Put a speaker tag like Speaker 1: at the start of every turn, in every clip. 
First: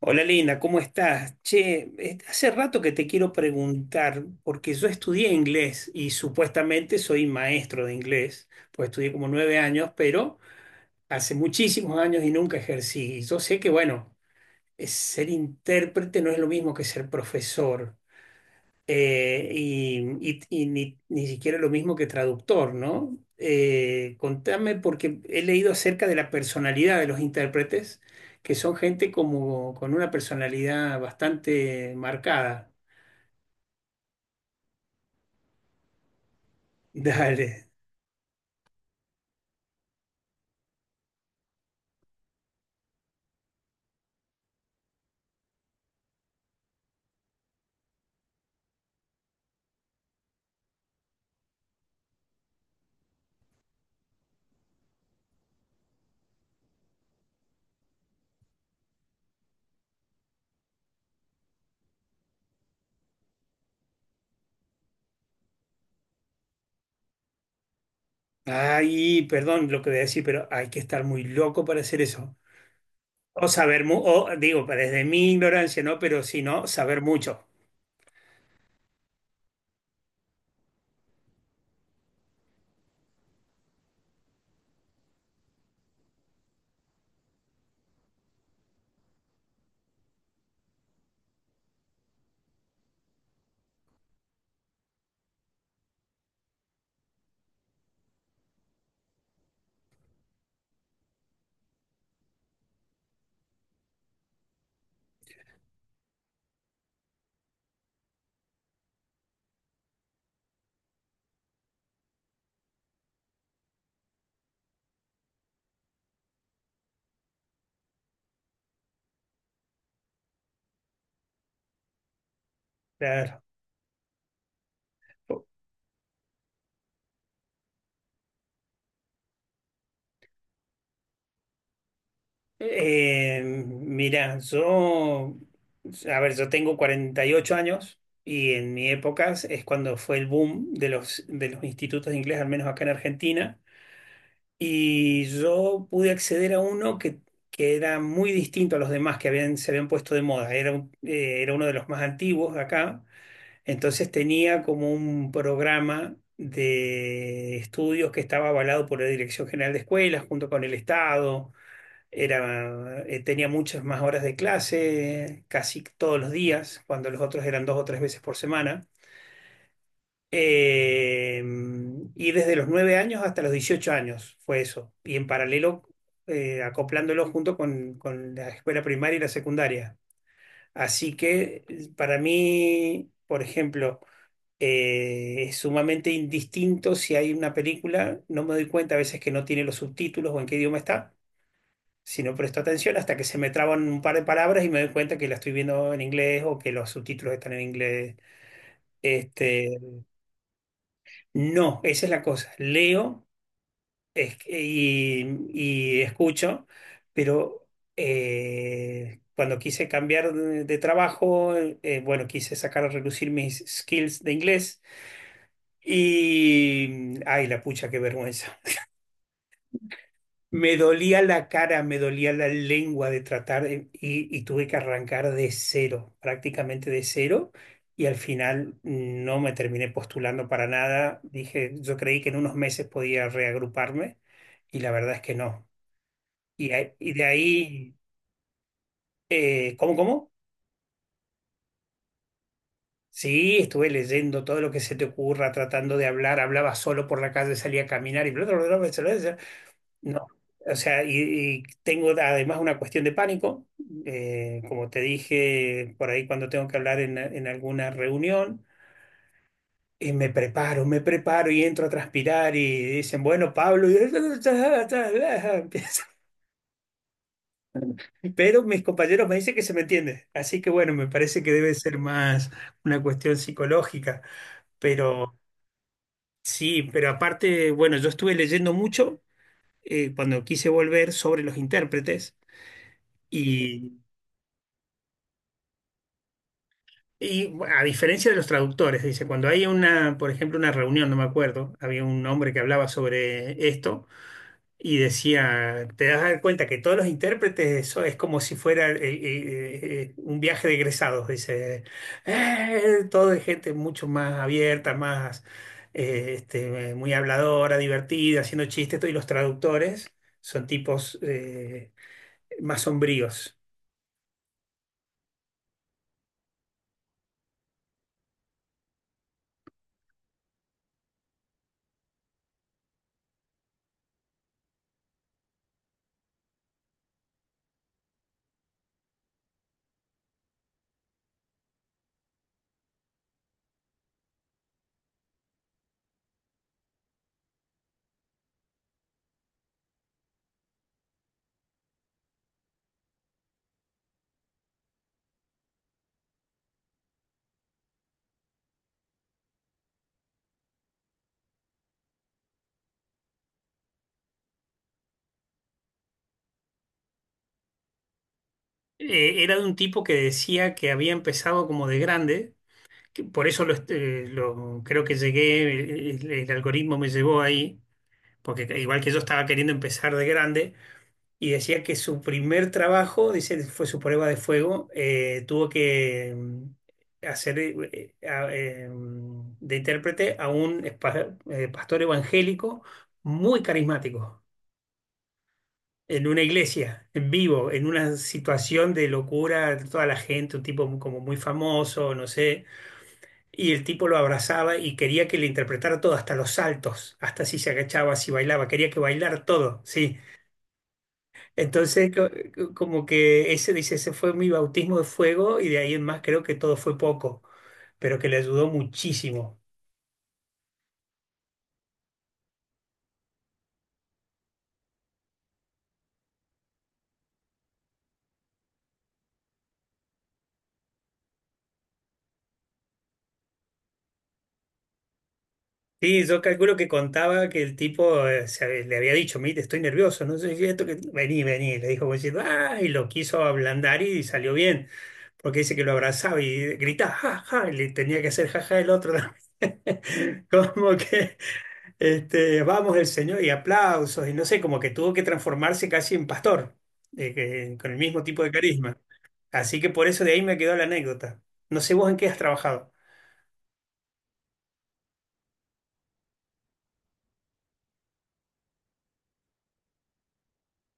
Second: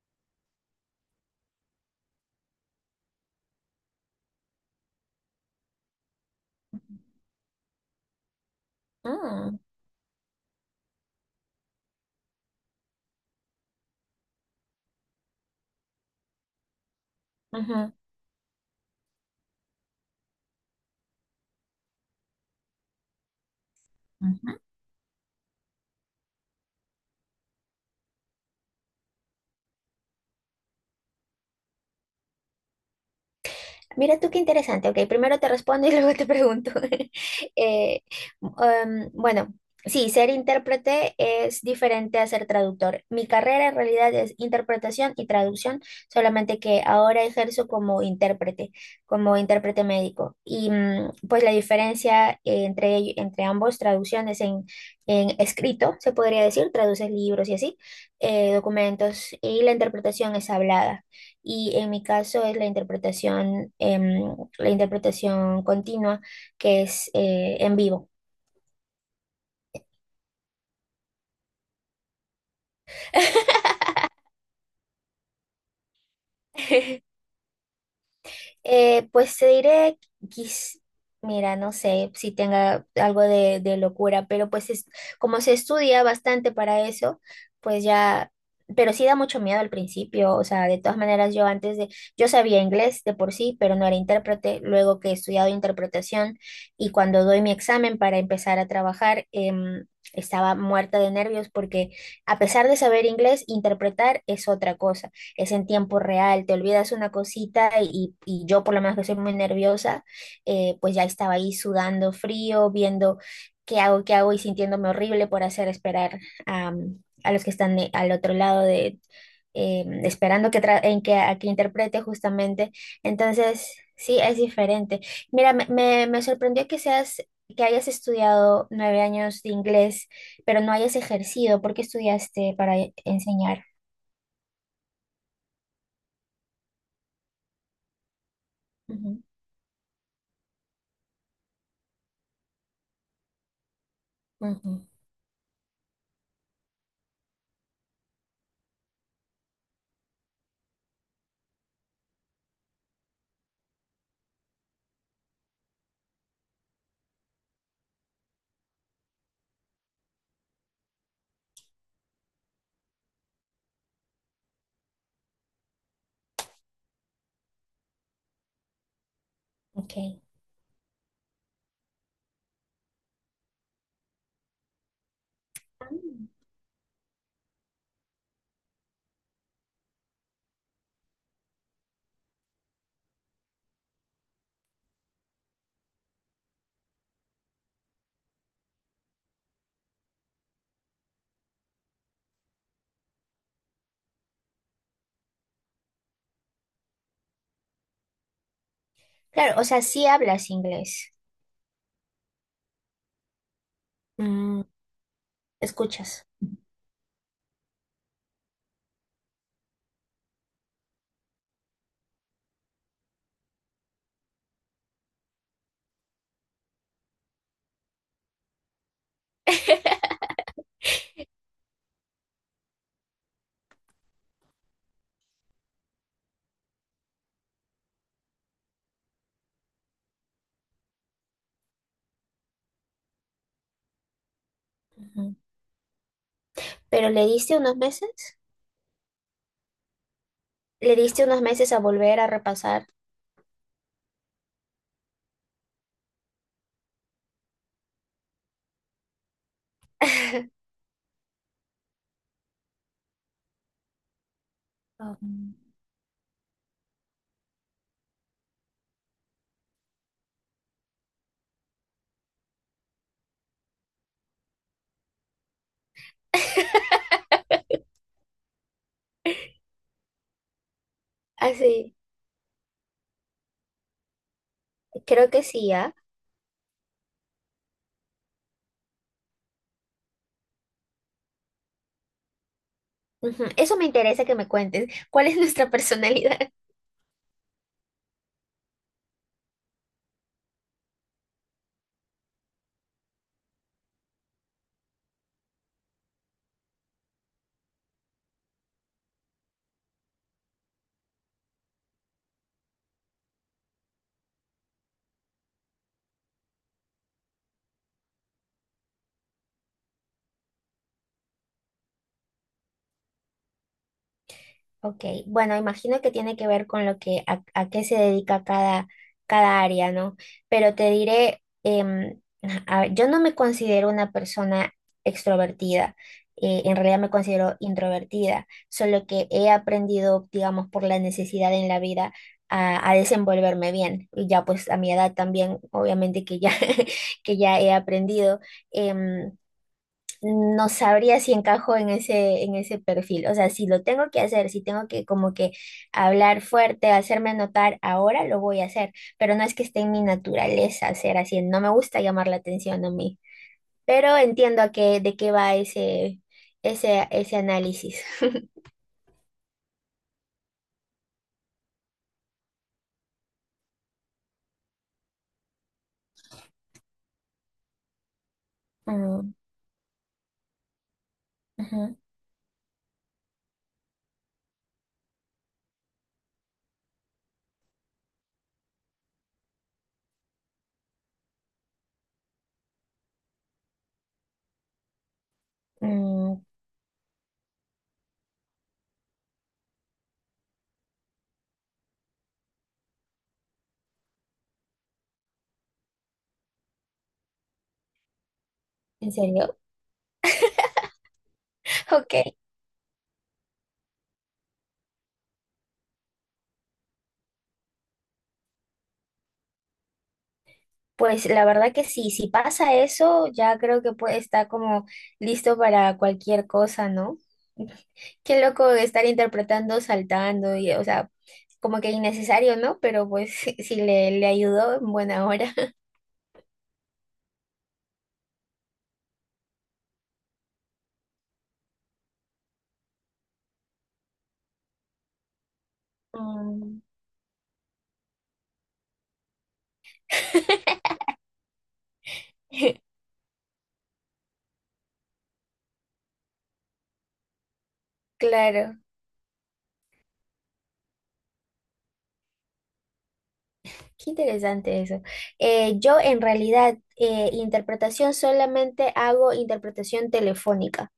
Speaker 1: Hola Lina, ¿cómo estás? Che, hace rato que te quiero preguntar, porque yo estudié inglés y supuestamente
Speaker 2: Mm,
Speaker 1: soy maestro de inglés, pues estudié como 9 años, pero hace muchísimos años y nunca ejercí. Y yo sé que, bueno, ser intérprete no es lo mismo que ser
Speaker 2: ujú.
Speaker 1: profesor. Y ni siquiera lo mismo que traductor, ¿no?
Speaker 2: Ujú.
Speaker 1: Contame, porque he leído acerca de la personalidad de los intérpretes, que son gente como con una personalidad bastante marcada.
Speaker 2: Mira tú qué interesante. Ok, primero te respondo y luego te pregunto.
Speaker 1: Dale.
Speaker 2: Eh, bueno, sí, ser intérprete es diferente a ser traductor. Mi carrera en realidad es interpretación y traducción, solamente que ahora ejerzo como intérprete médico. Y pues la diferencia entre ambos, traducciones en escrito, se podría decir, traduces libros y así, documentos, y la interpretación es hablada. Y en mi caso es la interpretación continua, que es en vivo.
Speaker 1: Ay, perdón lo que voy a decir, pero hay que estar muy loco para hacer eso. O saber, o digo, pues, desde mi ignorancia, ¿no? Pero si no, saber mucho.
Speaker 2: Pues te diré, quis- mira, no sé si tenga algo de locura, pero pues es, como se estudia bastante para eso, pues ya, pero sí da mucho miedo al principio, o sea, de todas maneras yo antes de, yo sabía inglés de por sí, pero no era intérprete, luego que he estudiado interpretación y cuando doy mi examen para empezar a trabajar, estaba muerta de nervios porque a pesar de saber inglés, interpretar es otra cosa, es en tiempo real, te olvidas una cosita y yo por lo menos que soy muy nerviosa, pues ya estaba ahí sudando frío, viendo qué hago y sintiéndome horrible por hacer esperar a los que están al otro lado esperando que tra- en que, a que interprete justamente.
Speaker 1: Claro.
Speaker 2: Entonces, sí, es diferente. Mira, me sorprendió que hayas estudiado 9 años de inglés, pero no hayas ejercido. ¿Por qué estudiaste para enseñar?
Speaker 1: Mira, a ver, yo tengo 48 años, y en mi
Speaker 2: Ujú,
Speaker 1: época es cuando fue el boom de los institutos de inglés, al menos acá en Argentina,
Speaker 2: ujú.
Speaker 1: y yo pude acceder a uno que era muy distinto a los demás que habían, se habían puesto de moda. Era, era uno de los más antiguos acá, entonces tenía como un programa de estudios que estaba avalado por la Dirección General de Escuelas junto con el Estado. Tenía muchas más horas de clase, casi todos los días, cuando los otros eran dos o tres veces por semana.
Speaker 2: Ok.
Speaker 1: Eh, y desde los 9 años hasta los 18 años fue eso. Y en
Speaker 2: Ah.
Speaker 1: paralelo, acoplándolo junto con la escuela primaria y la secundaria. Así que para mí, por ejemplo, es sumamente indistinto. Si hay una película, no me doy cuenta a veces que no tiene los subtítulos o en qué idioma está, si no presto atención, hasta que se me traban un par de palabras y me doy cuenta que la estoy viendo en inglés o que los subtítulos están en inglés.
Speaker 2: Claro, o
Speaker 1: Este,
Speaker 2: sea, sí hablas inglés,
Speaker 1: no, esa es la cosa. Leo,
Speaker 2: mm,
Speaker 1: y
Speaker 2: escuchas.
Speaker 1: escucho, pero cuando quise cambiar de trabajo, bueno, quise sacar a relucir mis skills de inglés y, ay, la pucha, qué vergüenza. Me dolía la cara, me dolía la lengua de tratar y tuve que arrancar de cero, prácticamente de cero. Y al final no me terminé postulando para nada. Dije, yo creí que en unos meses podía reagruparme, y la verdad es que
Speaker 2: Ujú.
Speaker 1: no. Y,
Speaker 2: Pero
Speaker 1: de
Speaker 2: ¿le diste unos
Speaker 1: ahí,
Speaker 2: meses?
Speaker 1: ¿cómo, cómo?
Speaker 2: ¿Le diste unos meses a volver a repasar?
Speaker 1: Sí, estuve leyendo todo lo que se te ocurra, tratando de hablar. Hablaba solo por la calle, salía a caminar y bla, bla, bla, bla, bla, bla, bla. No, o sea, y tengo además una cuestión de pánico, como te
Speaker 2: Um,
Speaker 1: dije por ahí, cuando tengo que hablar en alguna reunión, y me preparo y entro a transpirar y dicen, bueno, Pablo, y empieza. Pero mis compañeros me dicen que se me entiende, así que bueno, me parece que
Speaker 2: Ah,
Speaker 1: debe
Speaker 2: sí,
Speaker 1: ser más una cuestión psicológica,
Speaker 2: creo
Speaker 1: pero
Speaker 2: que sí, ¿ah?
Speaker 1: sí, pero aparte, bueno, yo estuve leyendo mucho cuando quise volver sobre los intérpretes.
Speaker 2: Ujú. Eso me
Speaker 1: Y
Speaker 2: interesa que me cuentes. ¿Cuál es nuestra personalidad?
Speaker 1: Y bueno, a diferencia de los traductores, dice, cuando hay una, por ejemplo, una reunión, no me acuerdo, había un hombre que hablaba sobre esto y decía, te das dar cuenta que todos los intérpretes, eso es como si fuera un viaje de egresados. Dice, Todo es gente mucho más abierta, más muy habladora, divertida, haciendo chistes, todo, y los traductores son tipos más sombríos".
Speaker 2: Ok, bueno, imagino que tiene que ver con lo que a qué se dedica cada, cada área, ¿no? Pero te diré, a ver, yo no me considero una persona extrovertida, en realidad me considero introvertida, solo que he aprendido, digamos, por la necesidad en la vida a desenvolverme bien. Y ya pues a mi edad también, obviamente que ya, que ya he aprendido. em, no sabría si encajo en ese perfil. O sea, si lo tengo que hacer, si tengo que como que hablar fuerte, hacerme notar ahora, lo voy a hacer. Pero no es que esté en mi naturaleza ser así. No me gusta llamar la atención a mí. Pero entiendo a qué, de qué va ese, ese, ese análisis.
Speaker 1: Era de un tipo que decía que había empezado como de grande. Que Por eso creo que llegué, el algoritmo me llevó ahí, porque igual que yo
Speaker 2: Mm,
Speaker 1: estaba queriendo empezar de grande, y decía que
Speaker 2: ujú.
Speaker 1: su primer trabajo, dice, fue su prueba de fuego. Tuvo que hacer, de intérprete a un pastor evangélico muy carismático, en
Speaker 2: Mm,
Speaker 1: una iglesia, en vivo, en una situación de locura, toda la gente, un tipo como muy famoso, no sé. Y el tipo lo abrazaba y quería que le interpretara todo, hasta los saltos, hasta si se agachaba, si bailaba, quería que
Speaker 2: ¿en
Speaker 1: bailar
Speaker 2: serio?
Speaker 1: todo, sí. Entonces,
Speaker 2: Ok.
Speaker 1: como que ese, dice, ese fue mi bautismo de fuego, y de ahí en más creo que todo fue poco, pero que le ayudó muchísimo.
Speaker 2: Pues la verdad que sí, si pasa eso, ya creo que puede estar como listo para cualquier cosa, ¿no? Qué loco estar interpretando saltando y, o sea, como que innecesario, ¿no? Pero pues si le ayudó, en buena hora.
Speaker 1: Sí, yo calculo que contaba que el tipo, le había dicho, mire, estoy nervioso, no sé si esto que. Vení, vení, le dijo, como diciendo, ah, y lo quiso ablandar y salió bien. Porque dice que lo abrazaba y
Speaker 2: Mm.
Speaker 1: gritaba, ja, ja, y le tenía que hacer ja, ja el otro también. Como que, vamos el Señor y aplausos, y no sé, como que tuvo que transformarse casi en pastor, con el mismo tipo de
Speaker 2: Claro,
Speaker 1: carisma. Así que por eso de ahí me quedó la anécdota. No sé vos en qué has trabajado.
Speaker 2: qué interesante eso. Yo en realidad, interpretación solamente hago interpretación telefónica.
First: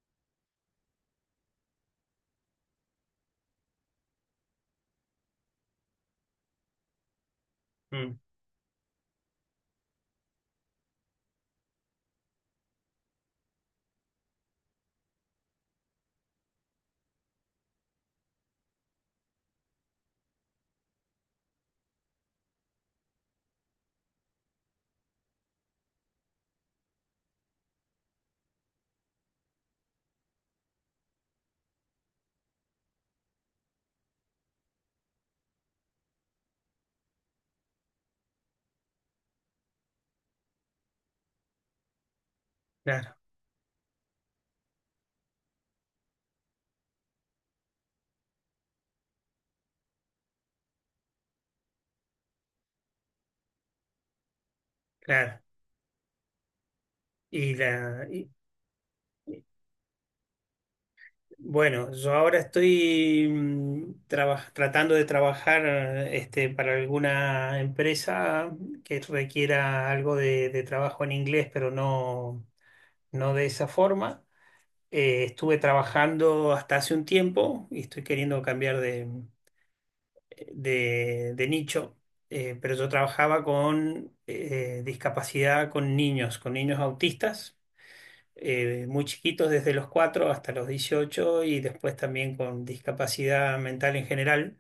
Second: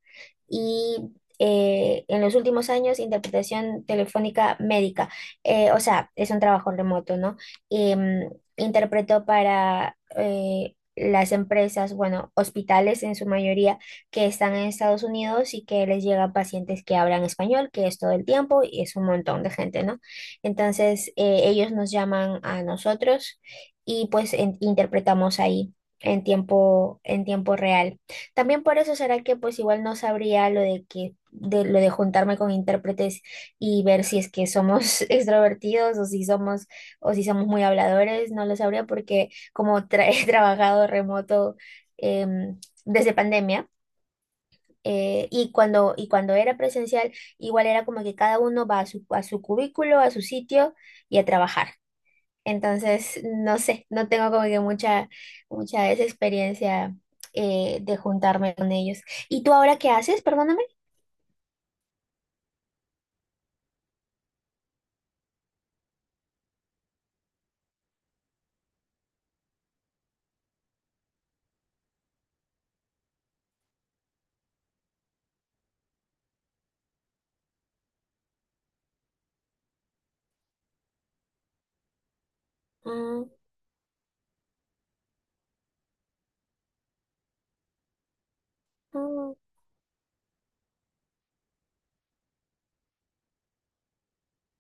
Speaker 2: Y en los últimos años interpretación telefónica médica. O sea, es un trabajo remoto, ¿no?
Speaker 1: Mm,
Speaker 2: Em, interpretó para las empresas, bueno, hospitales en su mayoría que están en Estados Unidos y que les llegan pacientes que hablan español, que es todo el tiempo y es un montón de gente, ¿no? Entonces, ellos nos llaman a nosotros y pues interpretamos ahí en tiempo real. También por eso será que pues igual no sabría lo de que de lo de juntarme con intérpretes y ver si es que somos extrovertidos o si somos muy habladores, no lo sabría porque como he trabajado remoto, em, desde
Speaker 1: claro,
Speaker 2: pandemia, y cuando era presencial igual era como que cada uno va a su cubículo, a su sitio y a trabajar. Entonces, no sé, no tengo como que mucha,
Speaker 1: claro.
Speaker 2: mucha esa experiencia
Speaker 1: Y
Speaker 2: de
Speaker 1: la,
Speaker 2: juntarme con ellos. ¿Y tú ahora qué haces? Perdóname.
Speaker 1: Bueno, yo ahora estoy tratando de trabajar, para alguna empresa que requiera algo de trabajo en inglés, pero no, no de esa forma. Estuve trabajando hasta hace un tiempo y estoy queriendo cambiar de nicho. Pero yo
Speaker 2: Mm,
Speaker 1: trabajaba con discapacidad, con niños autistas, muy
Speaker 2: mm.
Speaker 1: chiquitos, desde los 4 hasta los dieciocho, y después también con discapacidad mental en general.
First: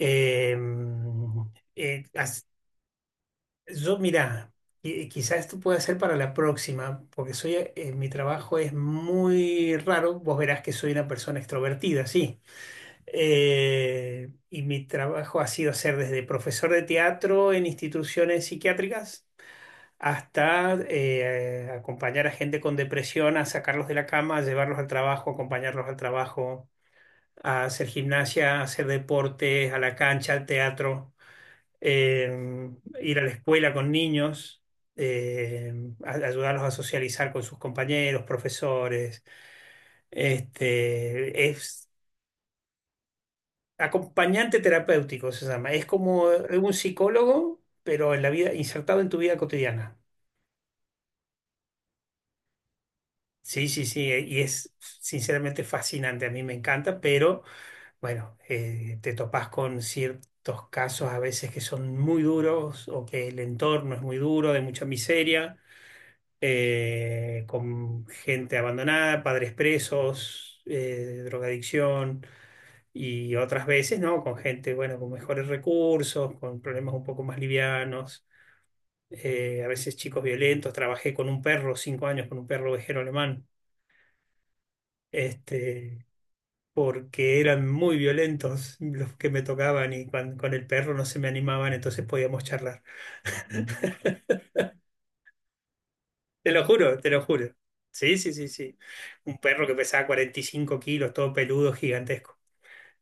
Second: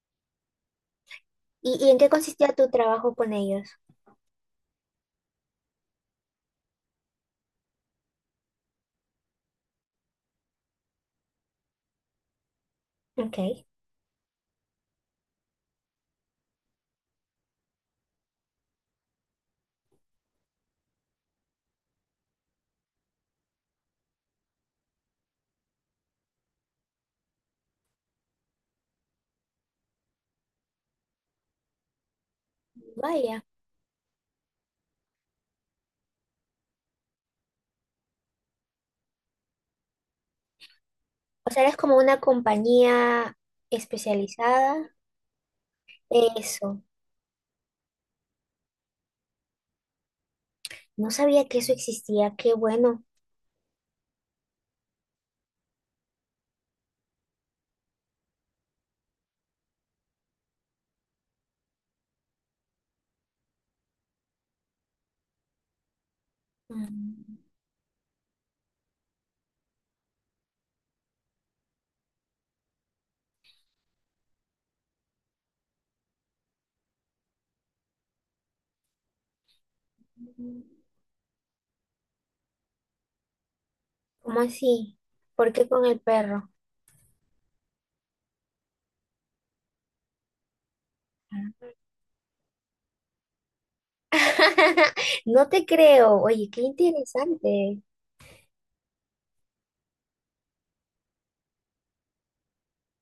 Speaker 1: Eh,
Speaker 2: ¿Y en
Speaker 1: eh,
Speaker 2: qué
Speaker 1: as-
Speaker 2: consistía tu trabajo con ellos?
Speaker 1: yo, mira, quizás esto pueda ser para la próxima, porque mi trabajo es muy raro. Vos verás que soy una persona extrovertida, sí.
Speaker 2: Ok,
Speaker 1: Y mi trabajo ha sido ser desde profesor de teatro en instituciones psiquiátricas, hasta acompañar a gente con depresión, a sacarlos de la cama, a llevarlos al trabajo, acompañarlos al trabajo, a hacer gimnasia, a hacer deporte, a la cancha, al teatro, eh, ir a la
Speaker 2: vaya.
Speaker 1: escuela con niños, eh, ayudarlos a socializar con sus compañeros, profesores. Este,
Speaker 2: O sea, eres
Speaker 1: es
Speaker 2: como una compañía
Speaker 1: acompañante
Speaker 2: especializada.
Speaker 1: terapéutico, se llama. Es como un
Speaker 2: Eso.
Speaker 1: psicólogo, pero en la vida, insertado en tu vida cotidiana.
Speaker 2: No sabía que eso existía. Qué bueno.
Speaker 1: Sí, sí, sí, y es sinceramente fascinante, a mí me encanta, pero bueno, te topás con ciertos casos a veces que son muy duros o que el entorno es muy duro, de mucha miseria,
Speaker 2: Mm.
Speaker 1: con gente abandonada, padres presos, drogadicción, y otras veces, ¿no? Con gente, bueno, con mejores recursos, con problemas un poco más livianos, a veces chicos violentos. Trabajé con un perro, 5 años con un perro ovejero alemán.
Speaker 2: ¿Cómo así? ¿Por qué con el
Speaker 1: Este,
Speaker 2: perro?
Speaker 1: Porque eran muy violentos los que me tocaban, y el perro no se me
Speaker 2: Ah.
Speaker 1: animaban, entonces podíamos charlar.
Speaker 2: No te creo. Oye,
Speaker 1: Te
Speaker 2: qué
Speaker 1: lo juro, te lo juro.
Speaker 2: interesante.
Speaker 1: Sí, sí, sí, sí. Un perro que pesaba 45 kilos, todo peludo, gigantesco.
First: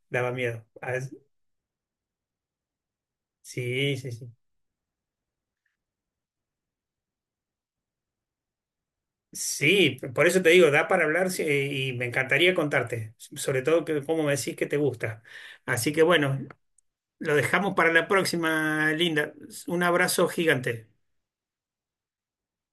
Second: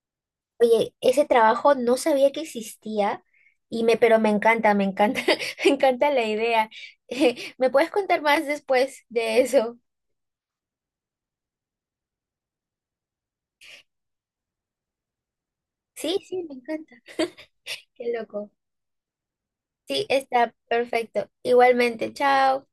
Speaker 1: Daba miedo.
Speaker 2: Oye,
Speaker 1: Ah,
Speaker 2: ese trabajo no sabía que existía
Speaker 1: sí, sí,
Speaker 2: pero
Speaker 1: sí.
Speaker 2: me encanta, me encanta la idea. ¿Me puedes contar más después de eso?
Speaker 1: Sí, por eso te digo, da para hablar, sí, y me encantaría contarte, sobre todo que cómo me decís que te gusta. Así que
Speaker 2: Sí,
Speaker 1: bueno,
Speaker 2: sí, me encanta.
Speaker 1: lo dejamos para la
Speaker 2: Qué loco.
Speaker 1: próxima, Linda. Un
Speaker 2: Sí,
Speaker 1: abrazo
Speaker 2: está
Speaker 1: gigante.
Speaker 2: perfecto. Igualmente, chao.